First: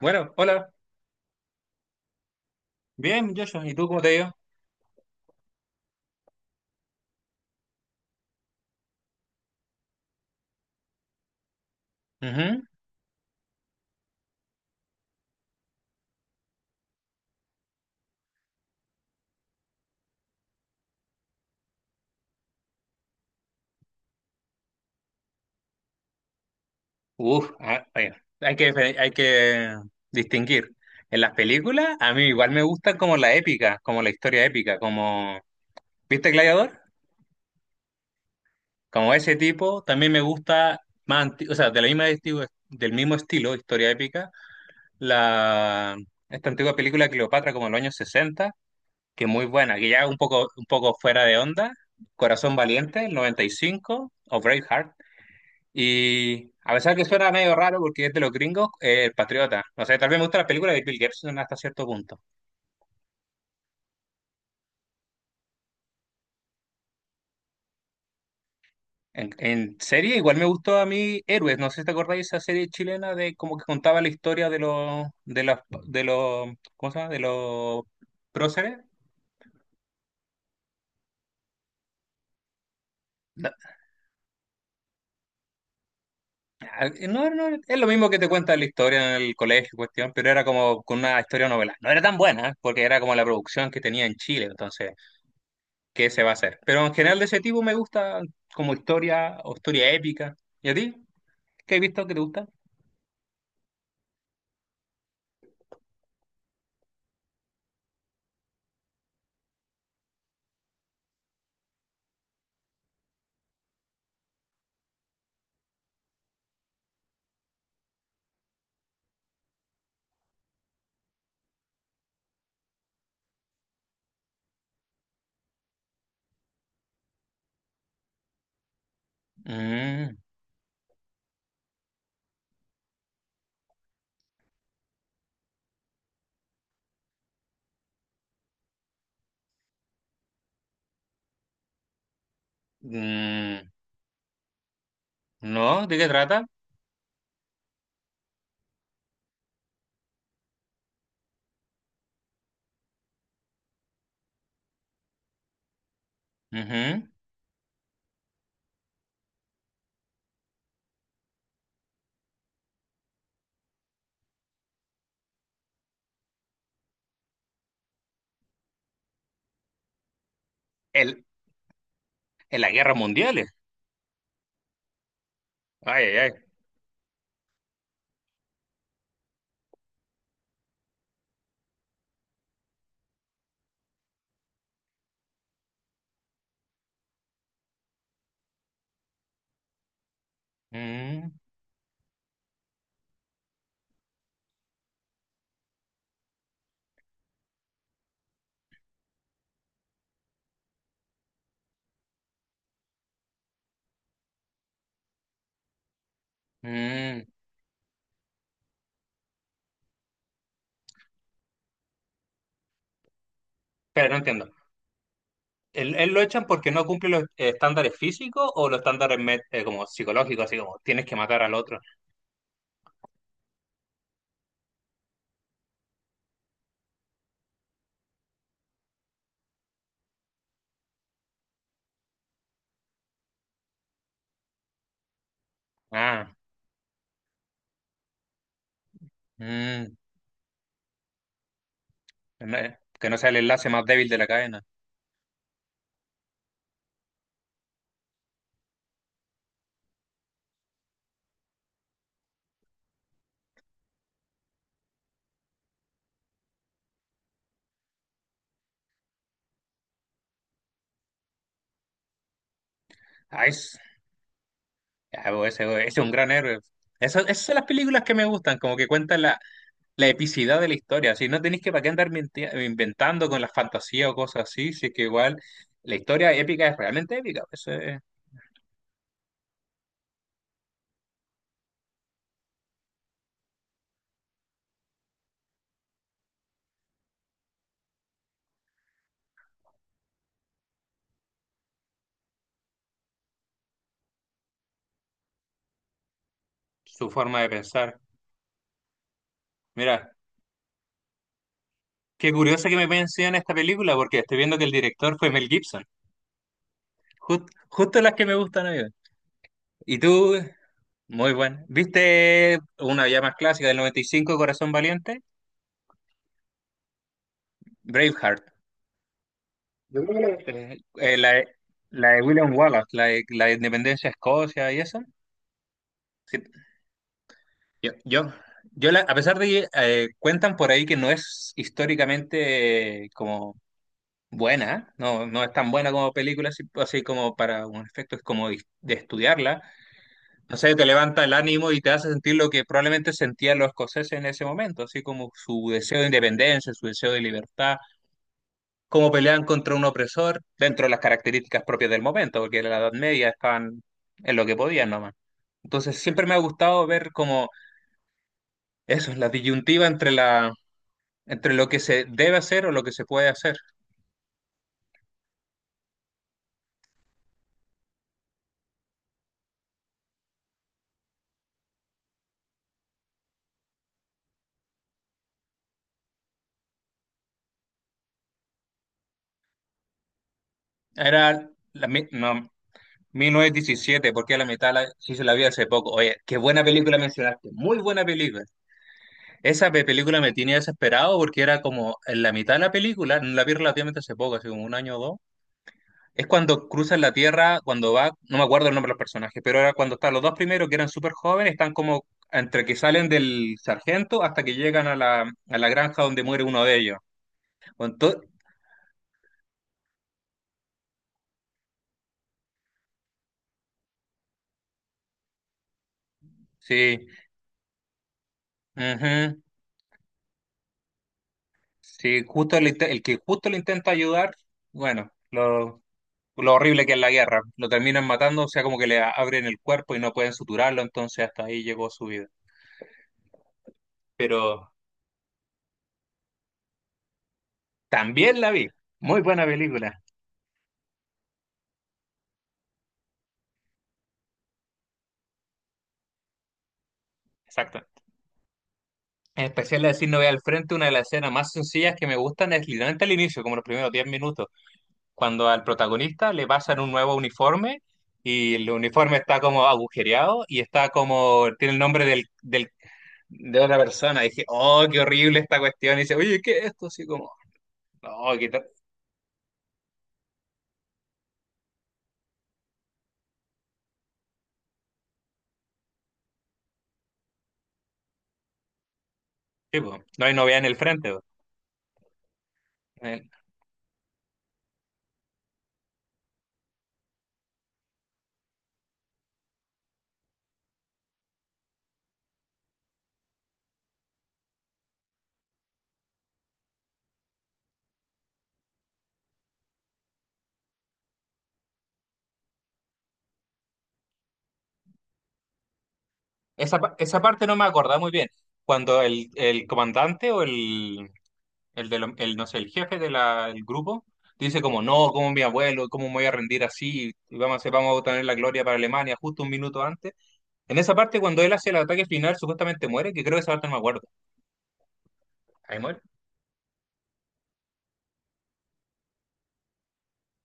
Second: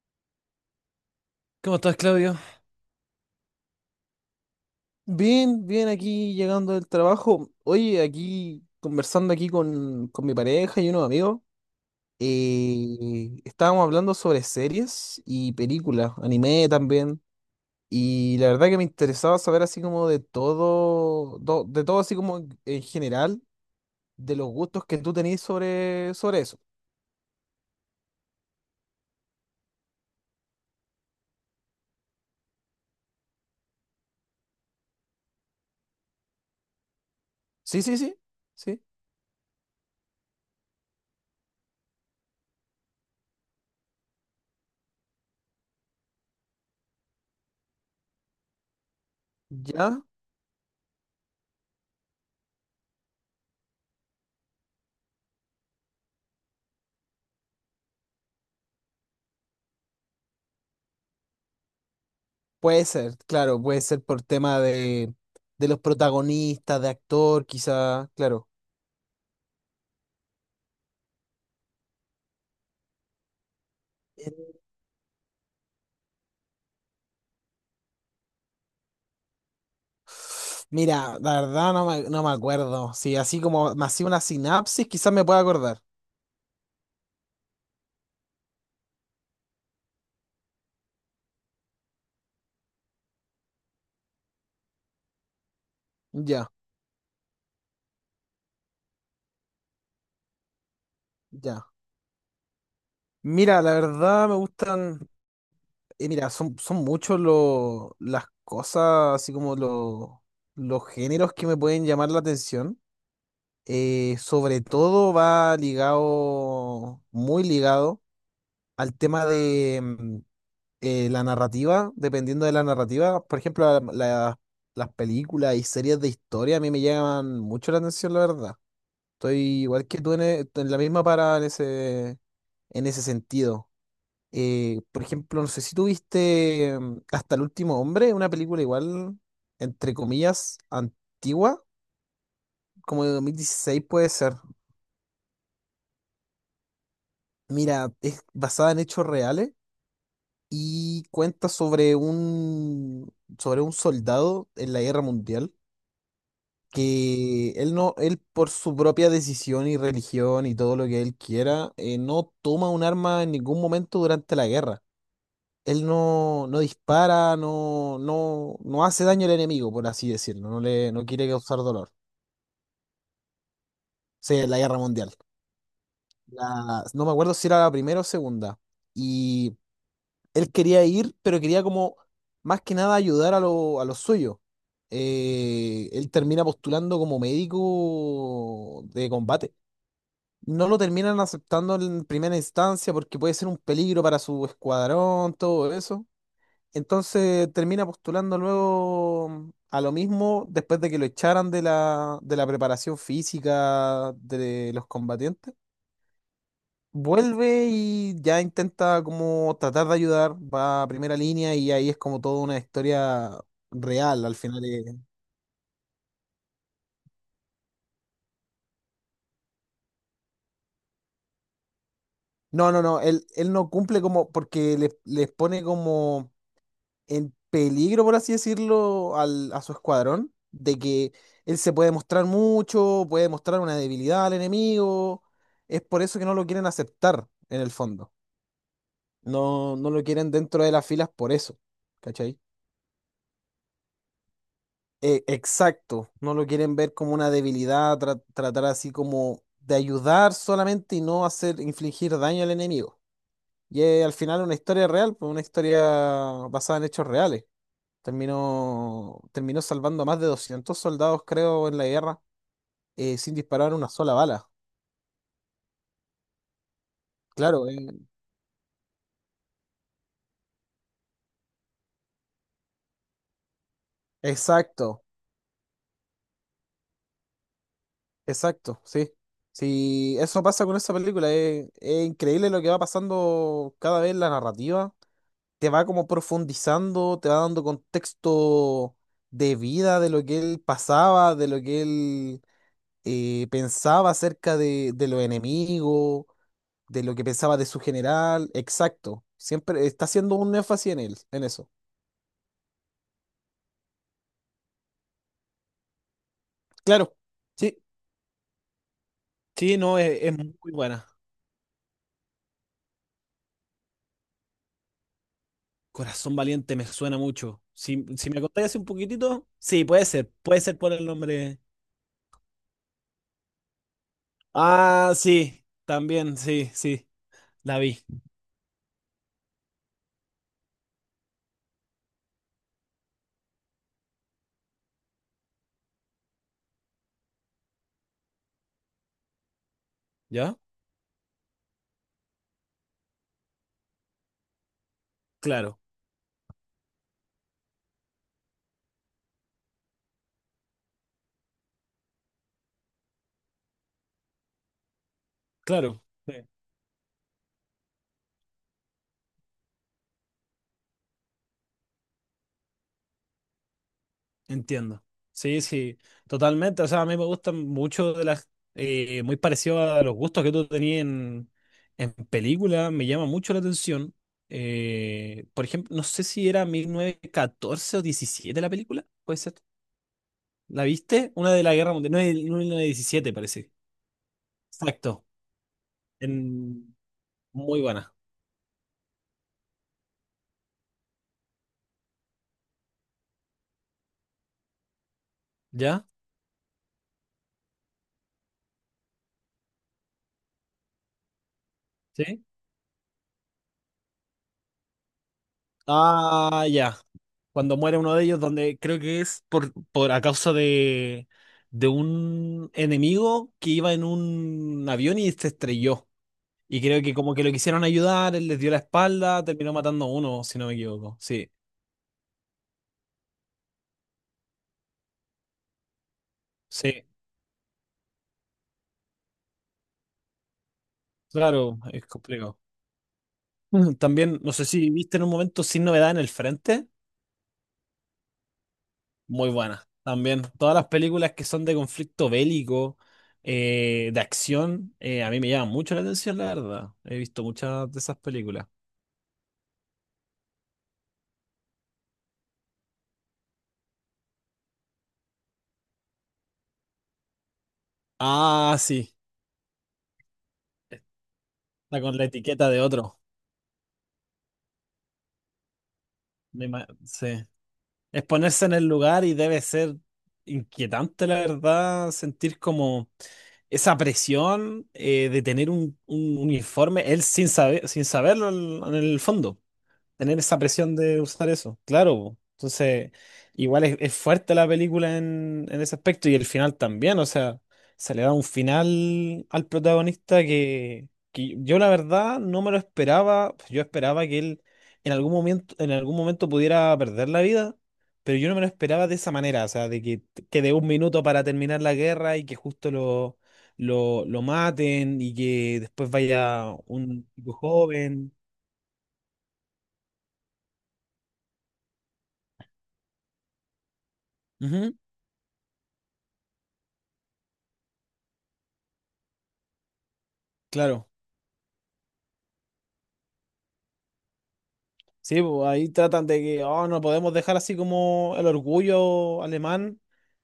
Bueno, hola. ¿Cómo estás, Claudio? Bien, Joshua. ¿Y tú cómo te ha ido? Bien, bien aquí llegando del trabajo. Oye, aquí conversando aquí con mi pareja y unos amigos. Ujú. Estábamos hablando sobre series y películas, anime también. Y la verdad que me interesaba saber así como de todo, de todo así como en general, de los gustos que tú tenés sobre eso. Uf, ah, bueno, hay que, hay que distinguir. En las películas, a mí igual me gusta como la épica, como la historia épica, como. ¿Viste Gladiador? Sí, sí, sí, sí. Como ese tipo, también me gusta más, o sea, de la misma del mismo estilo, historia épica, la esta antigua película de Cleopatra como de los años 60, que es muy buena, que Ya, ya un poco fuera de onda, Corazón Valiente, el 95 o Braveheart. Y a pesar que suena medio raro porque es de los gringos, El Patriota. No sé, tal vez me gusta la película de Bill Gibson hasta cierto punto. puede ser, claro, puede ser por tema de, los protagonistas, de actor, quizá, claro. En serie, igual me gustó a mí Héroes. No sé si te acordáis esa serie chilena de como que contaba la historia de los, ¿cómo se llama? De los próceres. Mira, la verdad no me acuerdo. Si así No, como me hacía una sinapsis, quizás me pueda acordar. no, no, es lo mismo que te cuenta la historia en el colegio, cuestión, pero era como con una historia novela. No era tan buena, porque era como la producción que tenía en Chile, entonces qué se va a Ya, hacer. Pero en general de ese tipo me gusta como historia o historia épica. ¿Y a ti? ya. ¿Qué he visto que te gusta? Mira, la verdad me gustan. Mira, son, muchos los las cosas, así como los géneros que me pueden llamar la atención. Sobre todo va ligado, muy ligado al tema de la narrativa, dependiendo de la narrativa. Por ejemplo, las películas y series de historia a mí me llaman mucho la atención, la verdad. Estoy igual que tú Mm, en, en la misma parada en ese, sentido. Por ejemplo, no sé si tuviste Hasta el Último Hombre, una película igual, entre comillas, antigua, como de dos mil mm, dieciséis puede ser. ¿no? ¿De qué trata? Mira, es basada en hechos reales y cuenta sobre un soldado en la guerra mundial Ujú. que él no, él por su propia decisión y religión y todo lo que él quiera, no toma un arma en ningún momento durante la guerra. Él no dispara, no hace daño al enemigo, por así decirlo, no le, no El, quiere causar dolor. O en las guerras mundiales. sea, la guerra mundial. Ay, ay, ay. No me acuerdo si era la primera o segunda. Y él quería ir, pero quería como más que nada ayudar a los suyos. Él termina postulando como médico de combate. No lo terminan aceptando en primera instancia porque puede ser un peligro para su escuadrón, todo eso. Entonces termina postulando luego a lo mismo después de que lo echaran de la, preparación física de los combatientes. Mm, mm. Vuelve y ya intenta como tratar de ayudar, va a primera línea y ahí es como toda una historia Pero no real al entiendo. final. ¿Él lo echan porque no cumple los estándares físicos o los estándares como psicológicos, así como tienes que matar al otro? No, no, no, él no cumple como porque les pone como en peligro, por así decirlo, a su escuadrón, de que él se puede mostrar mucho, puede mostrar una debilidad al enemigo. Es por eso que Ah, no lo quieren aceptar, en el fondo. No, no mm, lo quieren dentro de las filas por eso, ¿cachai? no, que no sea el enlace más débil de la cadena. Exacto, no lo quieren ver como una debilidad, tratar así como de ayudar solamente y no hacer infligir daño al enemigo. Y es al final una historia real, pues, una historia basada en hechos reales. Terminó salvando a más de 200 soldados, creo, en la guerra, sin Ay, disparar una sola bala. ah, bo, ese es un gran héroe. Esas, esas son las Claro, películas que me gustan, como que cuentan la, la epicidad de la historia. Si no tenéis que para qué andar inventando con la fantasía o cosas así, si es que exacto, igual la historia épica es realmente épica. Esa es exacto, sí. Sí, eso pasa con esa película. Es, increíble lo que va pasando cada vez en la narrativa. Te va como profundizando, te va dando contexto de vida, de lo que él pasaba, de lo que él pensaba acerca de, los enemigos, de su lo que forma de pensaba de su pensar. general, exacto. Siempre está Mira, haciendo un énfasis en él, en eso. qué curioso que me mencionen esta película, porque estoy viendo que el director fue Mel Gibson. Claro, sí, Justo las que me gustan a mí. sí, Y no, es, tú, es muy buena. muy bueno. ¿Viste una ya más clásica del 95, Corazón Valiente? Corazón Valiente me suena mucho. Si me Braveheart. contáis hace un poquitito, sí, Yo creo que puede ser por el nombre. la de William Wallace, la de la Independencia de Escocia y eso. Ah, sí, también, Sí, sí, sí, la yo, vi. yo, yo a pesar de que cuentan por ahí que no es históricamente como buena, no, no es tan buena como película, así, así como para un efecto es como de estudiarla. ¿Ya? No sé, te levanta el ánimo y te hace sentir lo que probablemente sentían los escoceses en ese momento, así como su Claro, deseo de independencia, su deseo de libertad, cómo peleaban contra un opresor dentro de las características propias del momento, porque en la Edad Media estaban en lo que podían nomás. Entonces claro. siempre me ha Sí. gustado ver como eso, la disyuntiva entre la entre lo que se debe hacer o lo que se puede hacer. Entiendo. Sí, sí, totalmente. O sea, a mí me gustan mucho de las. Muy parecido a los gustos que tú tenías en, película. Me llama mucho la atención. Por ejemplo, no sé si era 1914 o 17 la película. Puede ser. ¿La viste? Era Una de la Guerra Mundial. No, mil no, novecientos mil diecisiete novecientos parece. diecisiete porque a la mitad la, sí se Exacto. la vi hace poco. Oye, qué buena En- película mencionaste, muy muy buena buena. película. Esa película me tenía desesperado porque era como en la mitad de la película, no la vi relativamente hace poco, hace como un año o dos. ¿Ya? Es cuando cruzan la Tierra, cuando va, no me acuerdo el nombre de los personajes, pero era cuando están los dos primeros, que eran súper jóvenes, están como ¿Sí? entre que salen del sargento hasta que llegan a la granja donde muere uno Ah, de ellos. ya. Cuando muere uno Entonces, de ellos, donde creo que es por, a causa de un enemigo que iba en un avión y se estrelló. Y creo sí, que como que lo quisieron ayudar, él les dio la ujú, espalda, terminó matando a uno, si no me equivoco. Sí, sí, justo el, el que justo le intenta ayudar, bueno, lo horrible que es sí, la guerra, lo terminan matando, o sea, como que le abren el cuerpo y no pueden suturarlo, entonces hasta ahí claro, llegó es su vida. complicado. Ujú. También, no sé Pero si viste en un momento Sin Novedad en el Frente, también la vi, muy buena muy buena. película, También, todas las películas que son de conflicto bélico, de acción, a mí me llaman mucho la atención, la verdad. He visto exacto. muchas de esas películas. En especial la de Sin Novedad al Frente, una de las escenas más sencillas que me gustan es literalmente al inicio, como los primeros 10 minutos, cuando al protagonista le pasan un nuevo uniforme y el Ah, sí, uniforme está como agujereado y está como, tiene el la nombre con la etiqueta de otro. de otra persona. Y dije, oh, qué horrible esta cuestión. Y dice, oye, ¿qué es Me esto? ima- Así como, sí. no, Es qué tal". ponerse en el lugar y debe ser inquietante, la verdad, sentir como esa presión de tener un, uniforme, él sin saber, sin saberlo en el fondo. Sí, po, no hay Tener novedad esa en el presión frente, de po. usar eso, claro, po. Entonces, Eh, igual es, fuerte la película en ese aspecto y el final también, o sea, se le da un final al protagonista que, yo la verdad no me lo esperaba, yo esperaba que él en algún momento pudiera perder la vida, pero yo no me lo esperaba de esa manera, o sea, de que de un minuto para terminar la guerra y que justo lo. Lo maten y que después vaya Esa, esa un parte chico no me acordaba muy bien. joven. Cuando el comandante o el el, no sé, el jefe del grupo, dice como, Ujú, no, como mi abuelo, cómo me voy a rendir así, y vamos a, vamos a obtener la gloria para Alemania justo un minuto antes. En esa claro. parte, cuando él hace el ataque final, supuestamente muere, que creo que esa parte no me acuerdo. Sí, pues Ahí ahí muere. tratan de que, oh, no podemos dejar así como el orgullo alemán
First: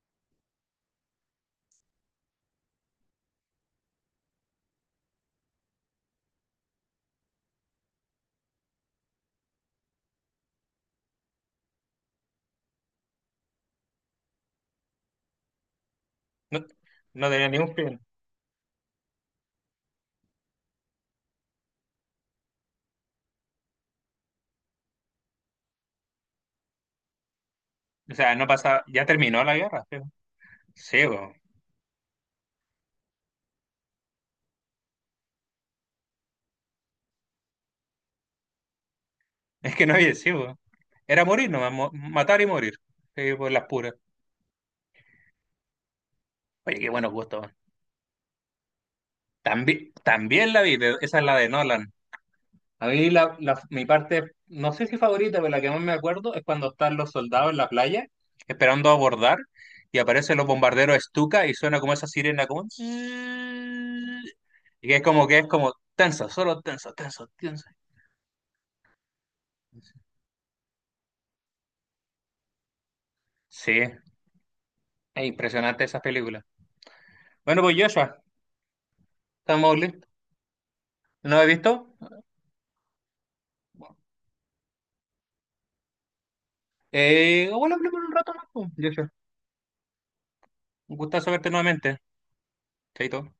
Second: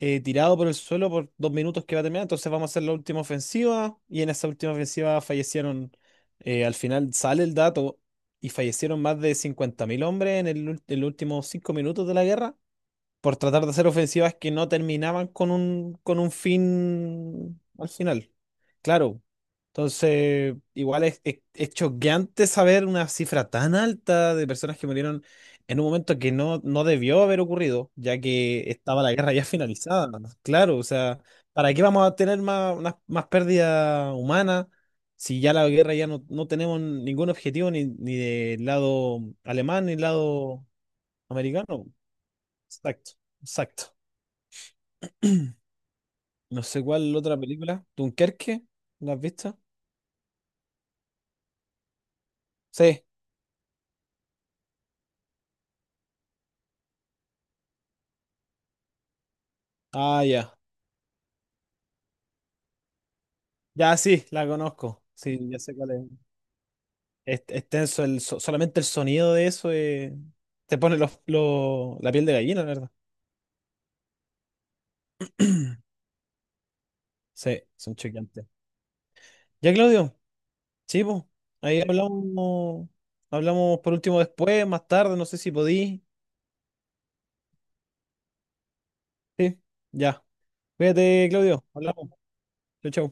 tirado por el suelo por 2 minutos que va a terminar. Entonces vamos a hacer la última ofensiva. Y en esa última ofensiva fallecieron, al final sale el dato, y fallecieron más de 50.000 hombres en en los últimos 5 minutos de la guerra por tratar de hacer ofensivas que no terminaban con un, No, no tenía fin ningún al fin. final. Claro. Entonces, igual es choqueante saber una cifra tan alta de personas que murieron en un momento que no debió haber ocurrido, O ya sea, no que pasaba, estaba ya la guerra terminó ya la guerra. Sí, bo. finalizada. Claro, o Sí, sea, po. ¿para qué vamos a tener más, pérdida humana si ya la guerra ya no, tenemos ningún objetivo ni del lado Es que alemán ni no del había, sí, po. lado Era morir nomás, americano? Matar y morir. Exacto, Sí, por las puras. exacto. No Oye, sé qué buenos cuál otra gustos. película. ¿Dunkerque? ¿La has visto? También, también la vi, pero esa es la de Nolan. A Sí. mí mi parte, no sé si favorita, pero la que más me acuerdo es cuando están los soldados en la playa esperando abordar y Ah, aparecen los ya. bombarderos Stuka y suena como esa sirena como... zzzz. Ya sí, la Y conozco. Que es Sí, ya como sé cuál es. tenso, solo tenso, tenso, Es, tenso. es tenso solamente el sonido de eso, te pone los, la piel de gallina, la verdad. Sí, es impresionante esa película. Bueno, Sí, pues son Joshua, choqueantes. Ya, estamos listos. Claudio, sí, po. ¿No lo he Ahí visto? hablamos por último después, más tarde, no sé si podí. Bueno, hablemos un rato más, pues, Joshua. Sí, ya. Un Cuídate, gustazo verte Claudio. nuevamente. Hablamos. Chau, chau. Chaito.